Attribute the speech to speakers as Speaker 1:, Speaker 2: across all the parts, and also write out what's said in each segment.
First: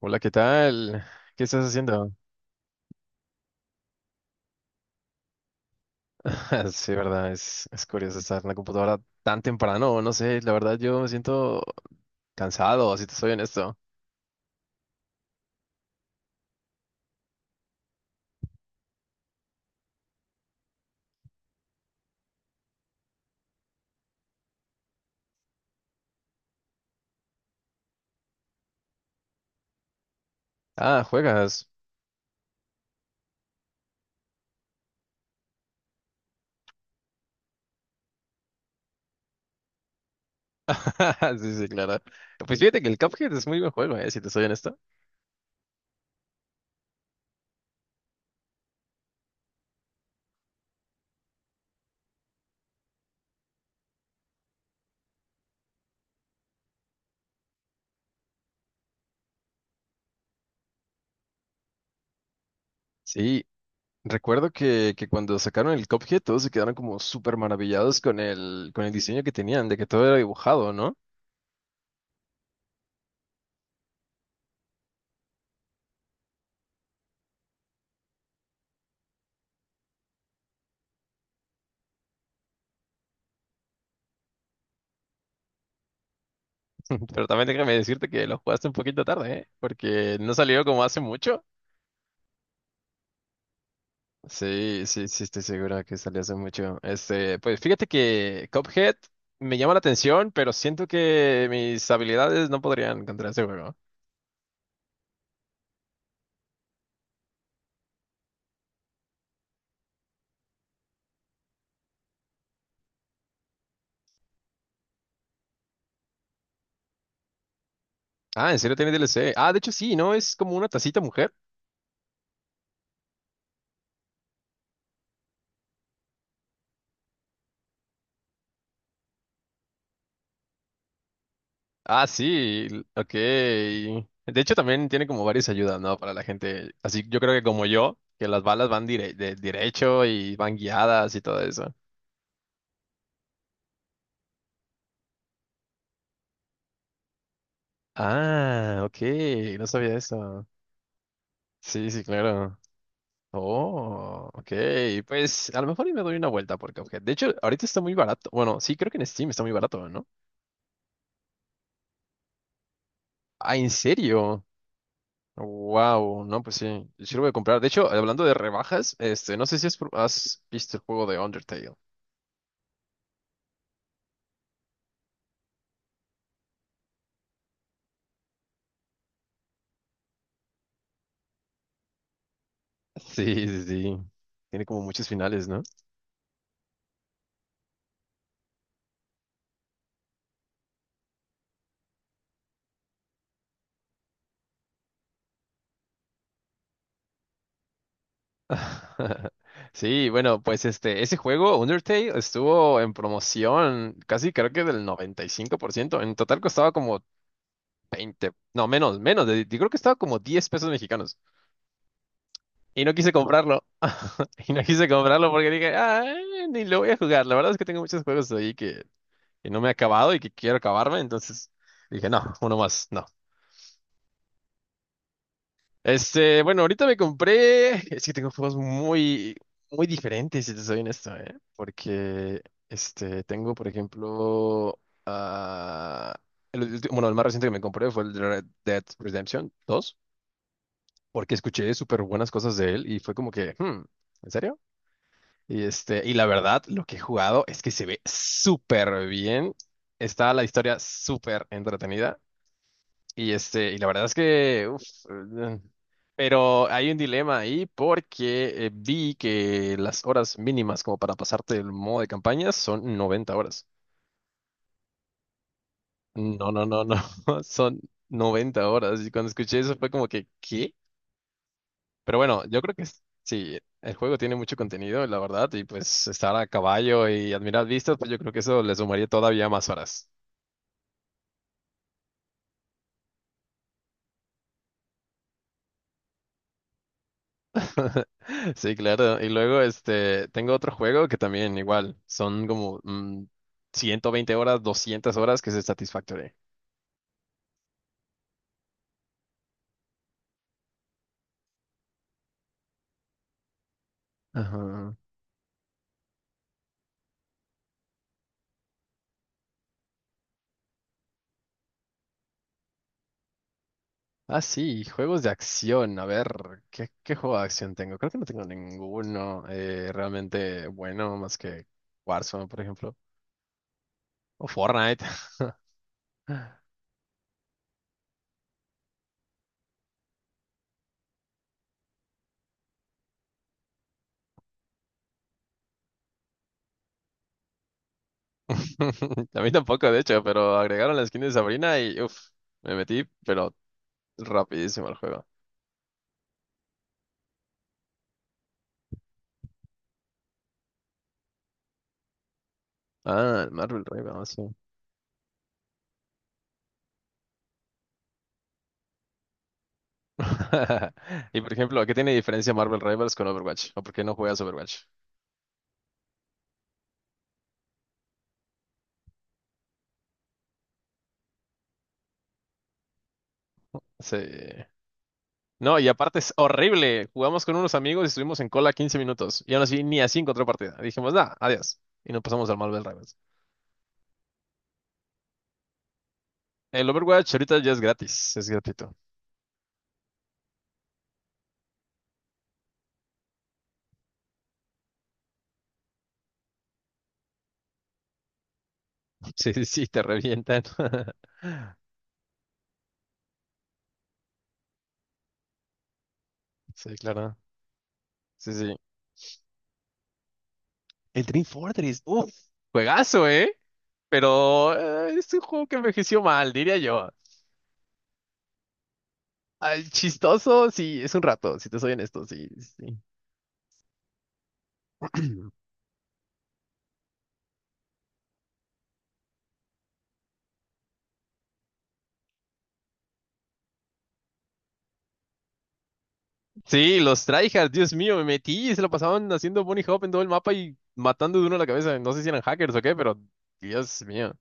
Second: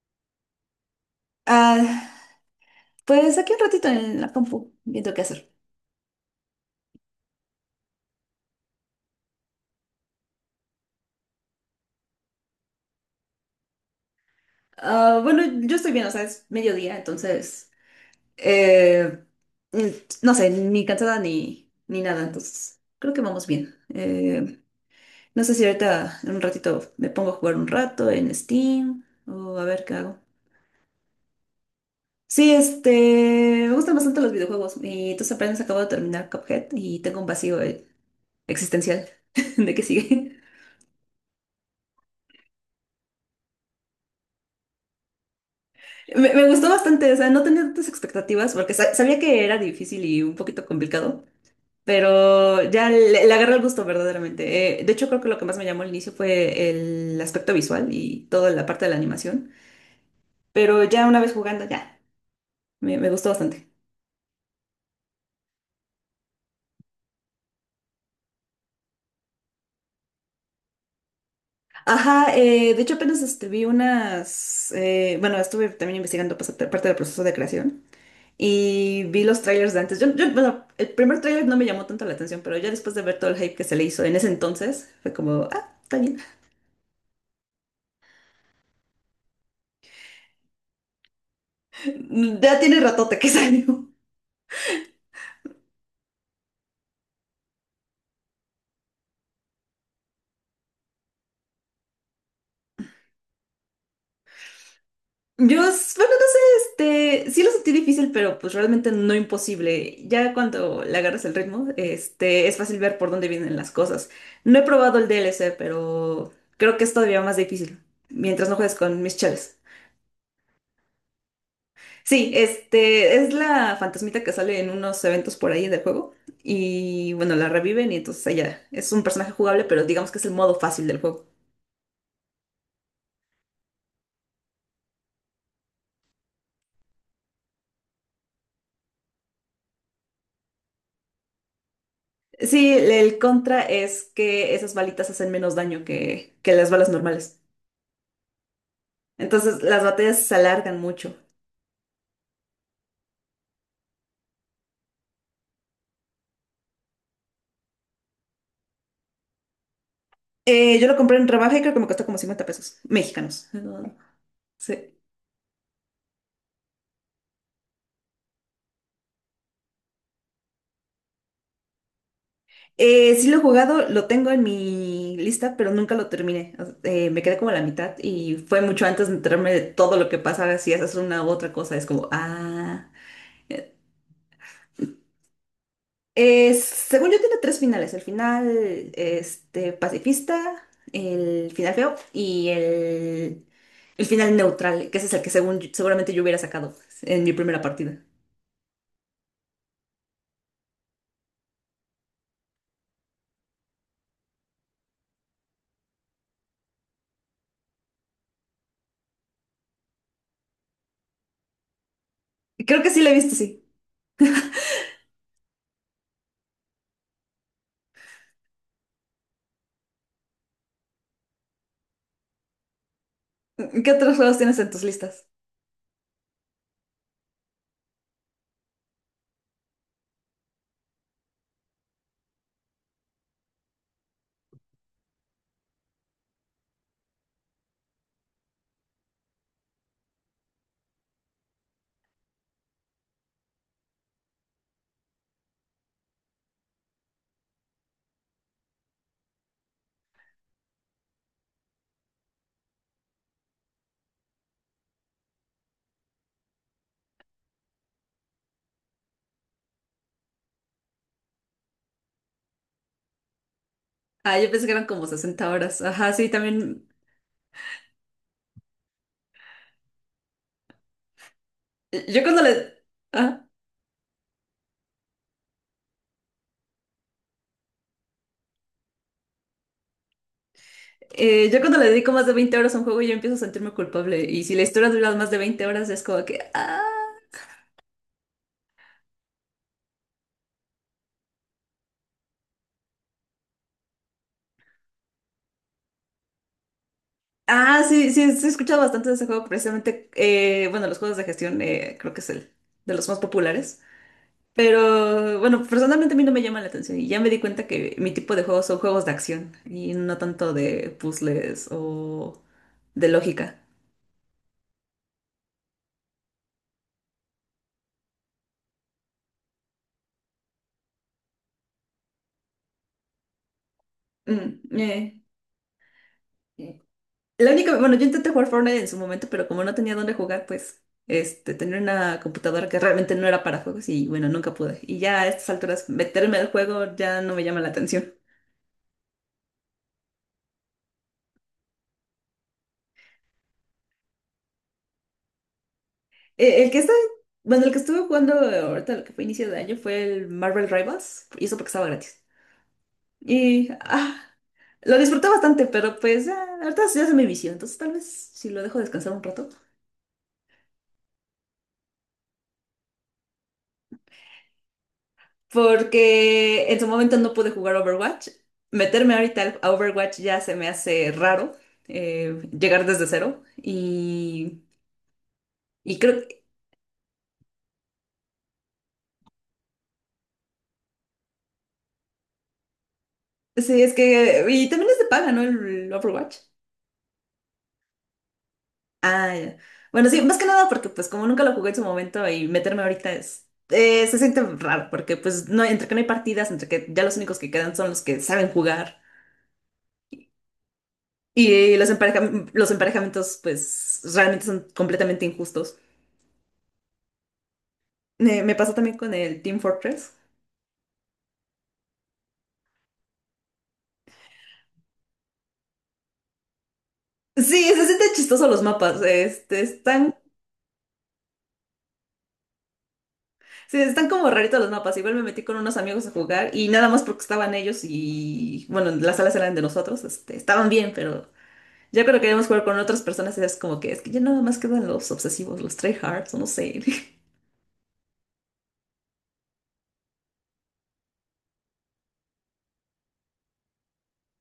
Speaker 1: Hola, ¿qué tal? ¿Qué estás
Speaker 2: Ah,
Speaker 1: haciendo?
Speaker 2: pues aquí un ratito en la compu, viendo qué hacer.
Speaker 1: Sí, verdad, es curioso estar en la computadora tan temprano, no sé, la verdad yo me siento cansado, si te soy honesto.
Speaker 2: Ah, bueno, yo estoy bien, o sea, es mediodía, entonces, eh, mm, no sé, ni cansada ni nada, entonces creo que vamos bien. No sé si ahorita en un ratito me pongo a jugar un rato en Steam o a ver qué hago.
Speaker 1: Ah, ¿juegas?
Speaker 2: Sí, este, me gustan bastante los videojuegos y entonces apenas acabo de terminar Cuphead y tengo un vacío existencial de qué sigue.
Speaker 1: Sí, sí, claro. Pues fíjate que el Cuphead es muy buen juego, si te soy honesto.
Speaker 2: Me gustó bastante, o sea, no tenía tantas expectativas porque sabía que era difícil y un poquito complicado, pero ya le agarré el gusto verdaderamente. De hecho, creo que lo que más me llamó al inicio fue el aspecto visual y toda la parte de la animación, pero ya una vez jugando, ya, me gustó
Speaker 1: Sí,
Speaker 2: bastante.
Speaker 1: recuerdo que cuando sacaron el Cuphead todos se quedaron como súper maravillados con el diseño que tenían, de que todo era dibujado, ¿no?
Speaker 2: Ajá, de hecho apenas este, vi unas, bueno, estuve también investigando pues, parte del proceso de creación. Y vi los trailers de antes. Yo, bueno, el primer trailer no me llamó tanto la atención, pero ya después de ver todo el hype que se le hizo en ese entonces, fue como, ah, está bien.
Speaker 1: Pero también déjame decirte que lo jugaste un poquito tarde, ¿eh? Porque no salió como hace mucho.
Speaker 2: Ya tiene ratote que salió.
Speaker 1: Sí, sí, sí, estoy segura que salió hace mucho. Este, pues fíjate que Cuphead me llama la atención, pero siento que mis habilidades no podrían contra ese juego.
Speaker 2: Yo, bueno, no sé, este, sí lo sentí difícil, pero pues realmente no imposible. Ya cuando le agarras el ritmo, este, es fácil ver por dónde vienen las cosas. No he probado el DLC pero creo que es todavía más difícil, mientras
Speaker 1: Ah,
Speaker 2: no
Speaker 1: ¿en
Speaker 2: juegues
Speaker 1: serio tiene
Speaker 2: con mis
Speaker 1: DLC? Ah,
Speaker 2: cheles.
Speaker 1: de hecho sí, ¿no? Es como una tacita mujer.
Speaker 2: Sí, este es la fantasmita que sale en unos eventos por ahí del juego y bueno, la reviven y entonces ella es un personaje jugable, pero digamos que es el modo fácil del juego.
Speaker 1: Ah, sí, ok. De hecho también tiene como varias ayudas, ¿no? Para la gente. Así yo creo que como yo, que las balas van derecho y van guiadas y todo eso.
Speaker 2: Sí, el contra es que esas balitas hacen menos daño que las balas normales.
Speaker 1: Ah, ok,
Speaker 2: Entonces
Speaker 1: no
Speaker 2: las
Speaker 1: sabía
Speaker 2: batallas se
Speaker 1: eso.
Speaker 2: alargan mucho.
Speaker 1: Sí, sí, claro. Oh, ok. Pues a lo mejor y me doy una vuelta por Cuphead. De hecho, ahorita está muy barato. Bueno, sí, creo que en Steam está muy barato, ¿no?
Speaker 2: Yo lo compré en rebaja y creo que me costó como 50 pesos mexicanos.
Speaker 1: Ah, ¿en serio?
Speaker 2: Sí.
Speaker 1: Wow, no, pues sí, sí lo voy a comprar. De hecho, hablando de rebajas, este, no sé si has visto el juego de Undertale.
Speaker 2: Sí lo he jugado, lo tengo en mi lista, pero nunca lo terminé. O me quedé como a la mitad y fue mucho antes de enterarme de todo lo que pasa si haces una u otra cosa. Es como, ah.
Speaker 1: Sí, sí, sí. Tiene como muchos finales, ¿no?
Speaker 2: Según yo tiene tres finales. El final este, pacifista, el final feo y el final neutral, que ese es el que según, seguramente yo hubiera sacado en mi primera partida.
Speaker 1: Sí, bueno, pues este, ese juego, Undertale, estuvo en promoción casi creo que del 95%. En total costaba como 20, no, menos, menos, yo creo que estaba como 10 pesos mexicanos.
Speaker 2: Creo
Speaker 1: Y
Speaker 2: que
Speaker 1: no
Speaker 2: sí lo
Speaker 1: quise
Speaker 2: he visto, sí.
Speaker 1: comprarlo. Y no quise comprarlo porque dije, ah, ni lo voy a jugar. La verdad es que tengo muchos juegos ahí que no me he acabado y que quiero acabarme. Entonces dije, no, uno más, no.
Speaker 2: ¿Qué otros juegos tienes en tus listas?
Speaker 1: Este, bueno, ahorita me compré. Es que tengo juegos muy, muy diferentes, si te soy honesto, ¿eh? Porque, este, tengo, por ejemplo, ah, el, bueno, el más reciente que me compré fue el de Red Dead Redemption 2, porque escuché súper buenas cosas de él y fue como que, hmm, ¿en serio? Y este, y la verdad, lo que he jugado es que se ve súper bien. Está la historia súper entretenida. Y este, y la verdad es que, eh, pero hay un dilema ahí porque vi que las horas mínimas como para pasarte el modo de campaña son 90 horas.
Speaker 2: Ah, yo pensé que eran como 60 horas. Ajá, sí,
Speaker 1: No, no, no,
Speaker 2: también.
Speaker 1: no, son 90 horas. Y cuando escuché eso fue como que, ¿qué? Pero
Speaker 2: Yo cuando
Speaker 1: bueno, yo
Speaker 2: le...
Speaker 1: creo que
Speaker 2: ah,
Speaker 1: sí, el juego tiene mucho contenido, la verdad, y pues estar a caballo y admirar vistas, pues yo creo que eso le sumaría todavía más horas.
Speaker 2: yo cuando le dedico más de 20 horas a un juego ya empiezo a sentirme culpable. Y si la historia dura más de 20 horas es como que. Ah,
Speaker 1: Sí, claro. Y luego, este, tengo otro juego que también igual, son como 120 horas, 200 horas, que es el Satisfactory.
Speaker 2: ah sí, sí, sí, he escuchado bastante de ese juego. Precisamente, bueno, los juegos de gestión creo que es el de los más populares.
Speaker 1: Ajá.
Speaker 2: Pero bueno, personalmente a mí no me llama la atención. Y ya me di cuenta que mi tipo de juegos son juegos de acción y no tanto de puzzles o de lógica.
Speaker 1: Ah, sí, juegos de acción. A ver, ¿qué juego de acción tengo? Creo que no tengo ninguno realmente bueno, más que Warzone, por ejemplo, o
Speaker 2: Mm,
Speaker 1: Fortnite.
Speaker 2: eh. La única, bueno, yo intenté jugar Fortnite en su momento, pero como no tenía dónde jugar, pues, este, tenía una computadora que realmente no era para juegos y bueno, nunca pude. Y ya a estas alturas, meterme al juego ya no me llama la atención.
Speaker 1: A mí tampoco, de hecho, pero agregaron la skin de Sabrina y uff, me metí, pero rapidísimo al juego.
Speaker 2: El que está, bueno, el que estuve jugando ahorita, lo que fue inicio de año, fue el Marvel Rivals, y eso porque estaba gratis.
Speaker 1: Ah, el
Speaker 2: Y,
Speaker 1: Marvel
Speaker 2: ah,
Speaker 1: Rivals, sí.
Speaker 2: lo disfruté bastante, pero pues, ya, ahorita ya se me vició, entonces tal vez si lo dejo descansar un rato.
Speaker 1: Y por ejemplo, ¿qué tiene diferencia Marvel Rivals con Overwatch? ¿O por qué no juegas Overwatch?
Speaker 2: Porque en su momento no pude jugar Overwatch. Meterme ahorita a Overwatch ya se me hace raro llegar desde cero
Speaker 1: Sí.
Speaker 2: y,
Speaker 1: No, y
Speaker 2: y
Speaker 1: aparte
Speaker 2: creo
Speaker 1: es horrible. Jugamos con unos amigos y estuvimos en cola 15 minutos. Y aún así ni así encontró partida. Dijimos, nada, adiós. Y nos pasamos al Marvel Rivals.
Speaker 2: que sí, es que. Y también es de paga, ¿no? El Overwatch.
Speaker 1: El Overwatch ahorita ya es gratis, es gratuito.
Speaker 2: Ah, ya. Bueno, sí, más que nada porque pues como nunca lo jugué en su momento y meterme ahorita es, se siente raro porque pues no, entre que no hay partidas, entre que ya los únicos que quedan son los que saben jugar
Speaker 1: Sí, sí, sí, te revientan.
Speaker 2: y los emparejamientos pues realmente son completamente injustos.
Speaker 1: Sí, claro.
Speaker 2: Me,
Speaker 1: Sí,
Speaker 2: me pasó
Speaker 1: sí.
Speaker 2: también con el Team Fortress.
Speaker 1: El Team Fortress, uff, juegazo, ¿eh? Pero es un juego que envejeció mal, diría yo.
Speaker 2: Sí, se sienten chistosos los mapas. Este,
Speaker 1: Ay,
Speaker 2: están,
Speaker 1: chistoso, sí, es un rato, si te soy honesto, sí, sí.
Speaker 2: sí, están como raritos los mapas. Igual me metí con unos amigos a jugar y nada más porque estaban ellos y, bueno, las salas eran de nosotros. Este, estaban bien, pero ya cuando queríamos jugar con otras personas es como que es que ya nada más quedan los obsesivos, los tryhards o no sé.
Speaker 1: Sí, los tryhards, Dios mío, me metí y se lo pasaban haciendo bunny hop en todo el mapa y matando de uno a la cabeza. No sé si eran hackers o qué, pero Dios mío,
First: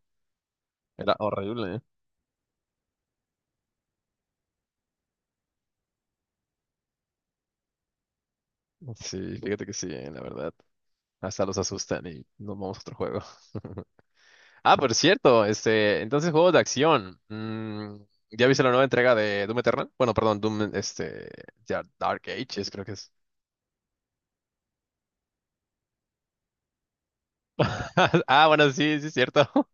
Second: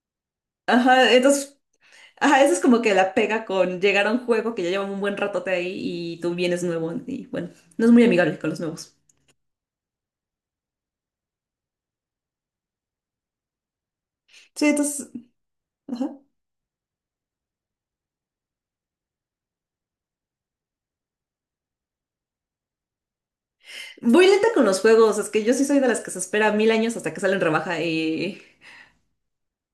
Speaker 2: Ajá,
Speaker 1: era
Speaker 2: entonces,
Speaker 1: horrible, ¿eh?
Speaker 2: ajá, eso es como que la pega con llegar a un juego que ya lleva un buen ratote ahí y tú vienes nuevo y bueno, no es muy amigable con los nuevos.
Speaker 1: Sí, fíjate que sí, la verdad. Hasta los asustan y nos vamos a otro juego.
Speaker 2: Sí,
Speaker 1: Ah, por
Speaker 2: entonces,
Speaker 1: cierto, este,
Speaker 2: ajá.
Speaker 1: entonces juegos de acción. Mm, ¿ya viste la nueva entrega de Doom Eternal? Bueno, perdón, Doom, este, ya, Dark Ages, creo que es.
Speaker 2: Voy lenta con los juegos, es que yo sí soy de las que se espera mil años hasta que salen rebaja y.
Speaker 1: Ah, bueno, sí, sí, es cierto.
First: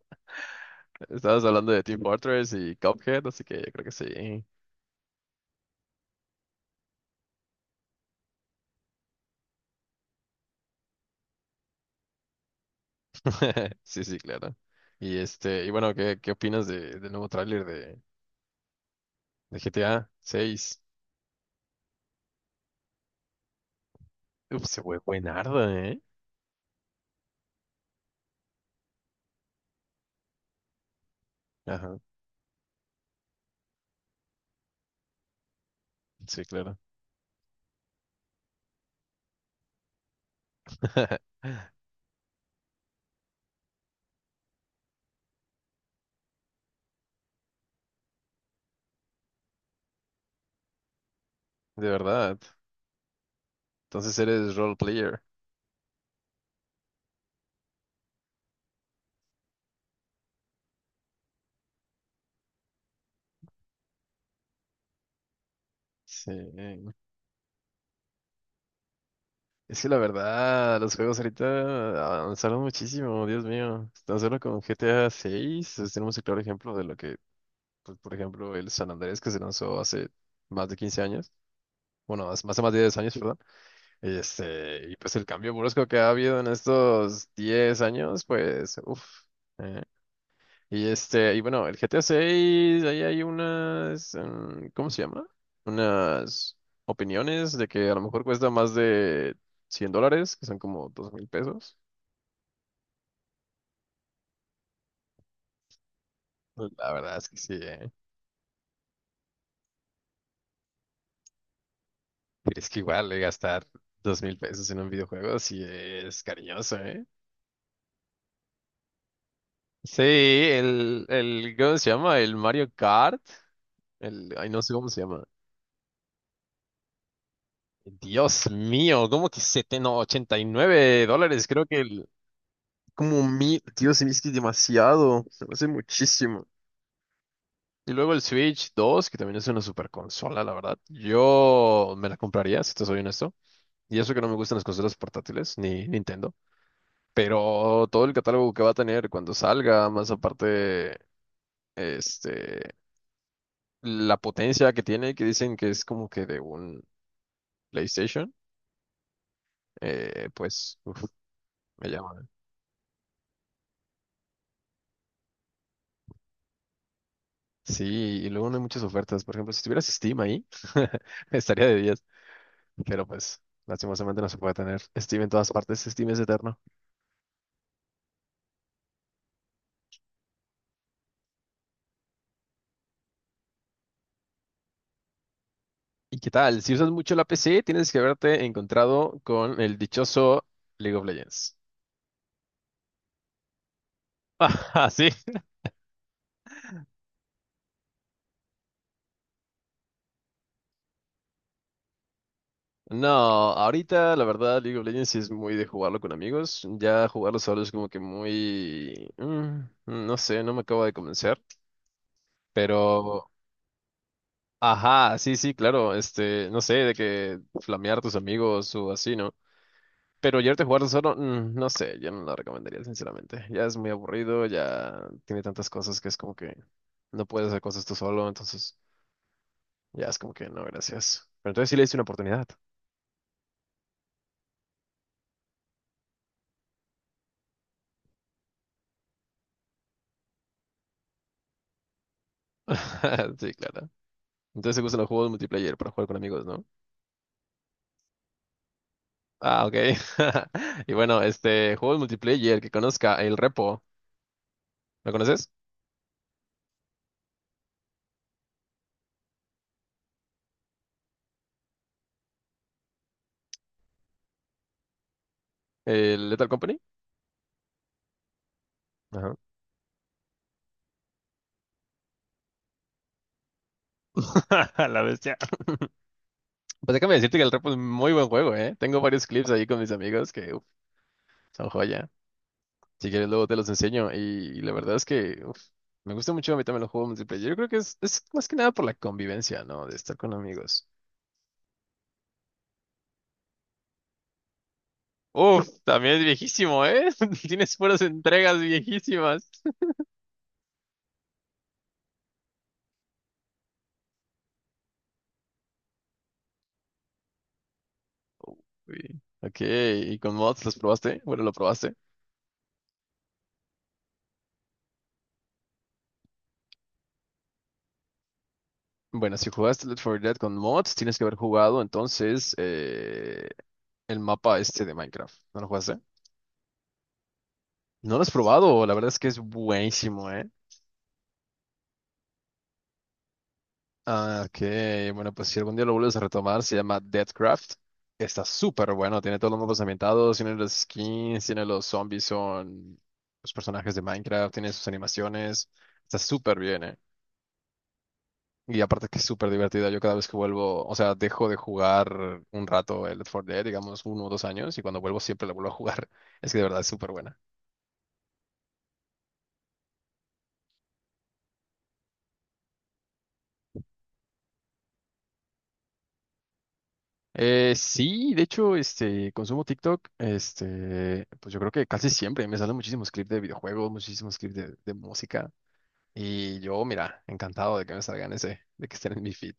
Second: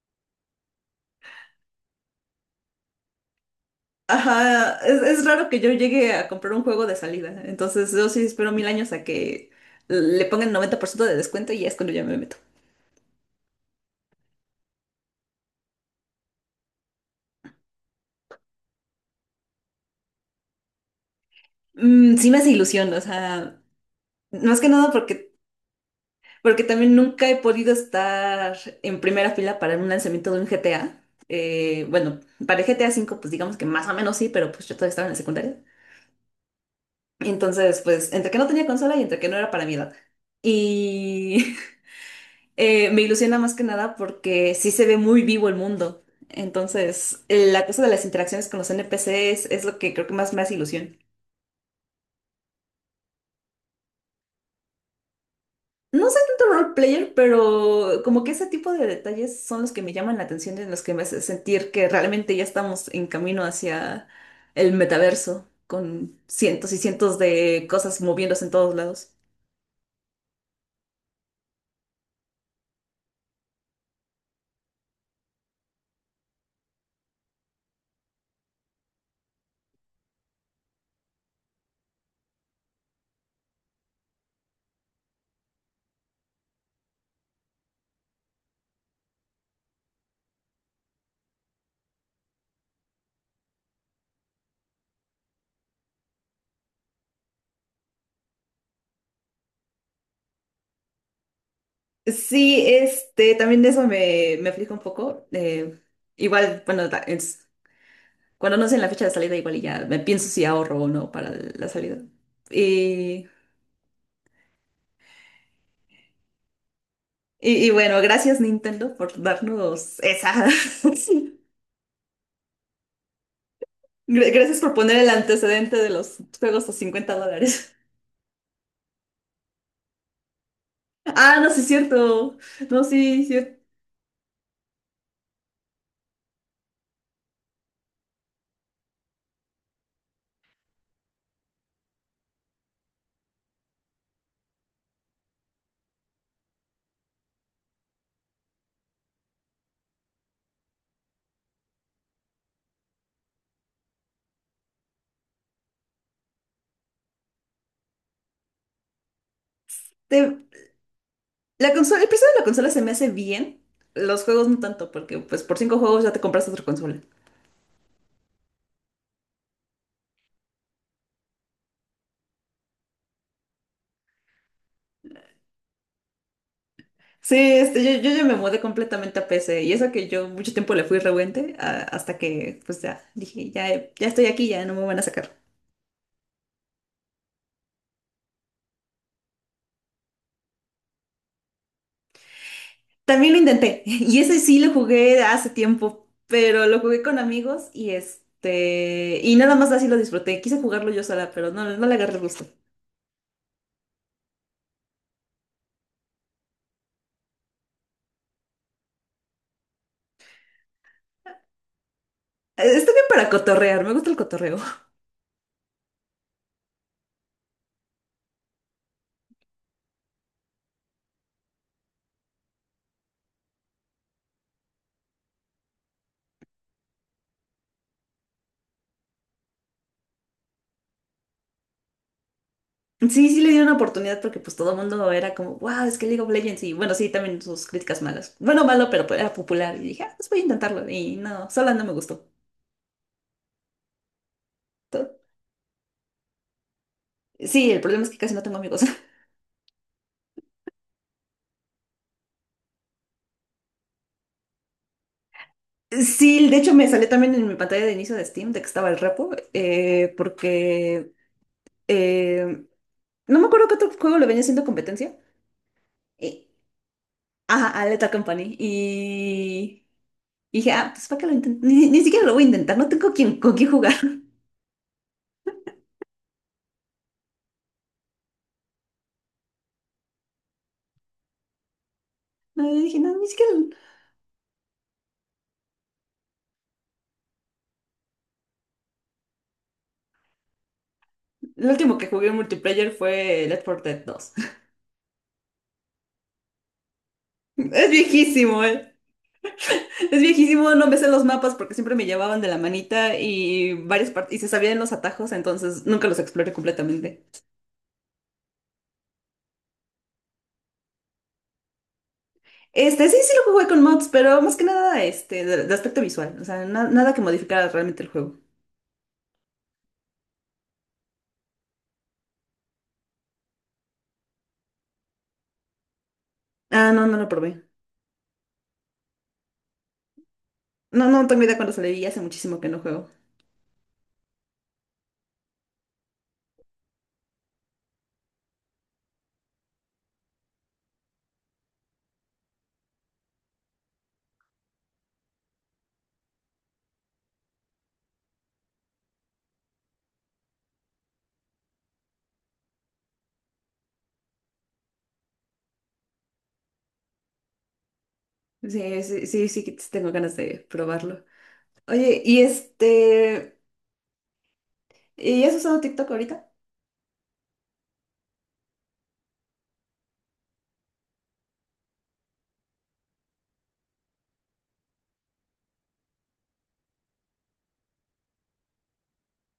Speaker 1: Estabas hablando de Team Fortress y Cuphead, así que yo creo que sí.
Speaker 2: Ajá, es raro que yo llegue a comprar un juego de salida, entonces yo sí espero mil años a que le pongan 90% de descuento y ya es cuando ya me meto.
Speaker 1: Sí, sí, claro. Y este, y bueno, ¿qué opinas de, del nuevo tráiler de GTA seis?
Speaker 2: Mm, sí me hace ilusión, o sea, más
Speaker 1: Uf,
Speaker 2: que
Speaker 1: se
Speaker 2: nada
Speaker 1: fue
Speaker 2: porque,
Speaker 1: buenardo, ¿eh?
Speaker 2: porque también nunca he podido estar en primera fila para un lanzamiento de un GTA.
Speaker 1: Ajá,
Speaker 2: Bueno, para el GTA 5 pues digamos que más o menos sí, pero pues yo todavía estaba en la secundaria.
Speaker 1: sí, claro.
Speaker 2: Entonces, pues, entre que no tenía consola y entre que no era para mi edad. Y me ilusiona más que nada porque sí se ve muy vivo el mundo. Entonces, la cosa de las interacciones con los NPCs es lo que creo que más me hace ilusión.
Speaker 1: De verdad. Entonces eres role player.
Speaker 2: No soy tanto role player, pero como que ese tipo de detalles son los que me llaman la atención y en los que me hace sentir que realmente ya estamos en camino hacia el metaverso, con
Speaker 1: Sí.
Speaker 2: cientos y cientos de cosas moviéndose en todos lados.
Speaker 1: Es que la verdad, los juegos ahorita avanzaron muchísimo, Dios mío. Tan solo con GTA 6 tenemos el claro ejemplo de lo que, pues, por ejemplo, el San Andrés que se lanzó hace más de 15 años, bueno, más, más de 10 años, perdón. Este, y pues el cambio brusco que ha habido en estos 10 años, pues, uff. Y este, y bueno, el GTA 6, ahí hay unas, ¿cómo se llama? Unas opiniones de que a lo mejor cuesta más de $100, que son como 2000 pesos.
Speaker 2: Sí, este, también de eso me aflige un poco. Igual,
Speaker 1: Pues,
Speaker 2: bueno,
Speaker 1: la verdad es que sí, ¿eh?
Speaker 2: cuando no sé en la fecha de salida, igual y ya me pienso si ahorro o no para la salida.
Speaker 1: Pero es que igual
Speaker 2: Y,
Speaker 1: gastar 2000 pesos en un videojuego sí es cariñoso, ¿eh?
Speaker 2: y, bueno, gracias Nintendo por darnos
Speaker 1: Sí,
Speaker 2: esa.
Speaker 1: ¿cómo se llama? El Mario Kart. El, ay,
Speaker 2: Gracias
Speaker 1: no sé
Speaker 2: por
Speaker 1: cómo
Speaker 2: poner
Speaker 1: se
Speaker 2: el
Speaker 1: llama.
Speaker 2: antecedente de los juegos a $50.
Speaker 1: Dios mío, ¿cómo que 70, no, 89
Speaker 2: Ah,
Speaker 1: dólares?
Speaker 2: no, sí es
Speaker 1: Creo que el,
Speaker 2: cierto. No, sí,
Speaker 1: como
Speaker 2: sí.
Speaker 1: mil, tío, se me hace demasiado, se me hace muchísimo. Y luego el Switch 2, que también es una super consola, la verdad. Yo me la compraría, si te soy honesto. Y eso que no me gustan las consolas portátiles, ni Nintendo. Pero todo el catálogo que va a tener cuando salga, más aparte, este, la potencia que tiene, que dicen que es como que de un PlayStation,
Speaker 2: Te-
Speaker 1: pues, uf,
Speaker 2: la
Speaker 1: me
Speaker 2: consola, el precio
Speaker 1: llama.
Speaker 2: de la consola se me hace bien. Los juegos no tanto, porque pues por cinco juegos ya te compras otra consola.
Speaker 1: Sí, y luego no hay muchas ofertas. Por ejemplo, si tuvieras Steam ahí, estaría de diez. Pero pues, lastimosamente no se puede tener Steam en todas partes, Steam es eterno.
Speaker 2: Sí, este, yo, ya me mudé completamente a PC y eso que yo mucho tiempo le fui rebuente hasta que pues ya dije, ya, ya estoy aquí, ya no me van a sacar.
Speaker 1: ¿Y qué tal? Si usas mucho la PC, tienes que haberte encontrado con el dichoso League of Legends.
Speaker 2: También lo intenté y ese sí lo
Speaker 1: Ah, sí.
Speaker 2: jugué hace tiempo, pero lo jugué con amigos y este, y nada más así lo disfruté. Quise jugarlo yo sola, pero no, no le agarré el gusto.
Speaker 1: No, ahorita la verdad League of Legends sí es muy de jugarlo con amigos. Ya jugarlo solo es como que muy... mm, no sé, no me acabo de convencer.
Speaker 2: Está bien para
Speaker 1: Pero...
Speaker 2: cotorrear, me gusta el cotorreo.
Speaker 1: Ajá, sí, sí, claro. Este, no sé, de que flamear a tus amigos o así, ¿no? Pero llevarte a jugarlo solo, mm, no sé, yo no lo recomendaría, sinceramente. Ya es muy aburrido, ya tiene tantas cosas que es como que no puedes hacer cosas tú solo, entonces ya es como que no, gracias. Pero entonces sí le hice una oportunidad.
Speaker 2: Sí, sí le di una oportunidad porque pues todo el mundo era como, wow, es que League of Legends y bueno, sí, también sus críticas malas. Bueno, malo, pero pues, era popular y dije, ah, pues voy a intentarlo y no, sola no me gustó.
Speaker 1: Sí, claro. Entonces te gustan los
Speaker 2: to-
Speaker 1: juegos multiplayer para jugar con amigos, ¿no?
Speaker 2: Sí, el problema es que casi no tengo amigos.
Speaker 1: Ah, ok. Y bueno, este, juegos multiplayer que conozca, el Repo, ¿lo conoces?
Speaker 2: Sí, de hecho me salió también en mi pantalla de inicio de Steam de que estaba el repo, porque eh, no me acuerdo qué otro juego le venía haciendo competencia.
Speaker 1: El
Speaker 2: Y,
Speaker 1: Lethal Company.
Speaker 2: ajá, a Lethal Company.
Speaker 1: Ajá.
Speaker 2: Y, dije, ah, pues para qué lo intento. Ni siquiera lo voy a intentar, no tengo con quién jugar.
Speaker 1: La bestia. Pues déjame decirte que el Repo es muy buen juego, ¿eh? Tengo varios clips ahí con mis amigos que uf, son joya.
Speaker 2: No, y dije,
Speaker 1: Si
Speaker 2: no, ni
Speaker 1: quieres, luego
Speaker 2: siquiera.
Speaker 1: te los enseño. Y, la verdad es que uf, me gusta mucho a mí también los juegos multiplayer. Yo creo que es más que nada por la convivencia, ¿no? De estar con amigos.
Speaker 2: Lo último que jugué en multiplayer fue Left 4 Dead dos.
Speaker 1: Uf, también es viejísimo, ¿eh? Tienes
Speaker 2: Es
Speaker 1: puras entregas
Speaker 2: viejísimo, eh.
Speaker 1: viejísimas.
Speaker 2: Es viejísimo, no me sé los mapas porque siempre me llevaban de la manita y varias partes y se sabían los atajos, entonces nunca los exploré completamente.
Speaker 1: Uy. Ok, ¿y con mods los probaste? Bueno, lo probaste.
Speaker 2: Este, sí, sí lo jugué con mods, pero más que nada este, de aspecto visual, o sea, nada que modificara realmente el juego.
Speaker 1: Bueno, si jugaste Left 4 Dead con mods, tienes que haber jugado entonces el mapa este de Minecraft. ¿No lo jugaste?
Speaker 2: Ah, no, no lo probé.
Speaker 1: No lo has probado, la verdad es que es buenísimo, ¿eh?
Speaker 2: No, no tengo idea cuándo salió y hace muchísimo que no juego.
Speaker 1: Ah, ok. Bueno, pues si algún día lo vuelves a retomar, se llama Deathcraft. Está súper bueno, tiene todos los mapas ambientados, tiene los skins, tiene los zombies, son los personajes de Minecraft, tiene sus animaciones. Está súper bien, eh. Y aparte que es súper divertida. Yo cada vez que vuelvo, o sea, dejo de jugar un rato el Left 4 Dead, digamos uno o dos años, y cuando vuelvo siempre lo vuelvo a jugar. Es que de verdad es súper buena.
Speaker 2: Sí, sí, sí, sí, que tengo ganas de probarlo. Oye, y este, ¿y has usado TikTok ahorita?
Speaker 1: Sí, de hecho, este, consumo TikTok, este, pues yo creo que casi siempre me salen muchísimos clips de videojuegos, muchísimos clips de música, y yo, mira, encantado de que me salgan ese, de que estén en mi feed.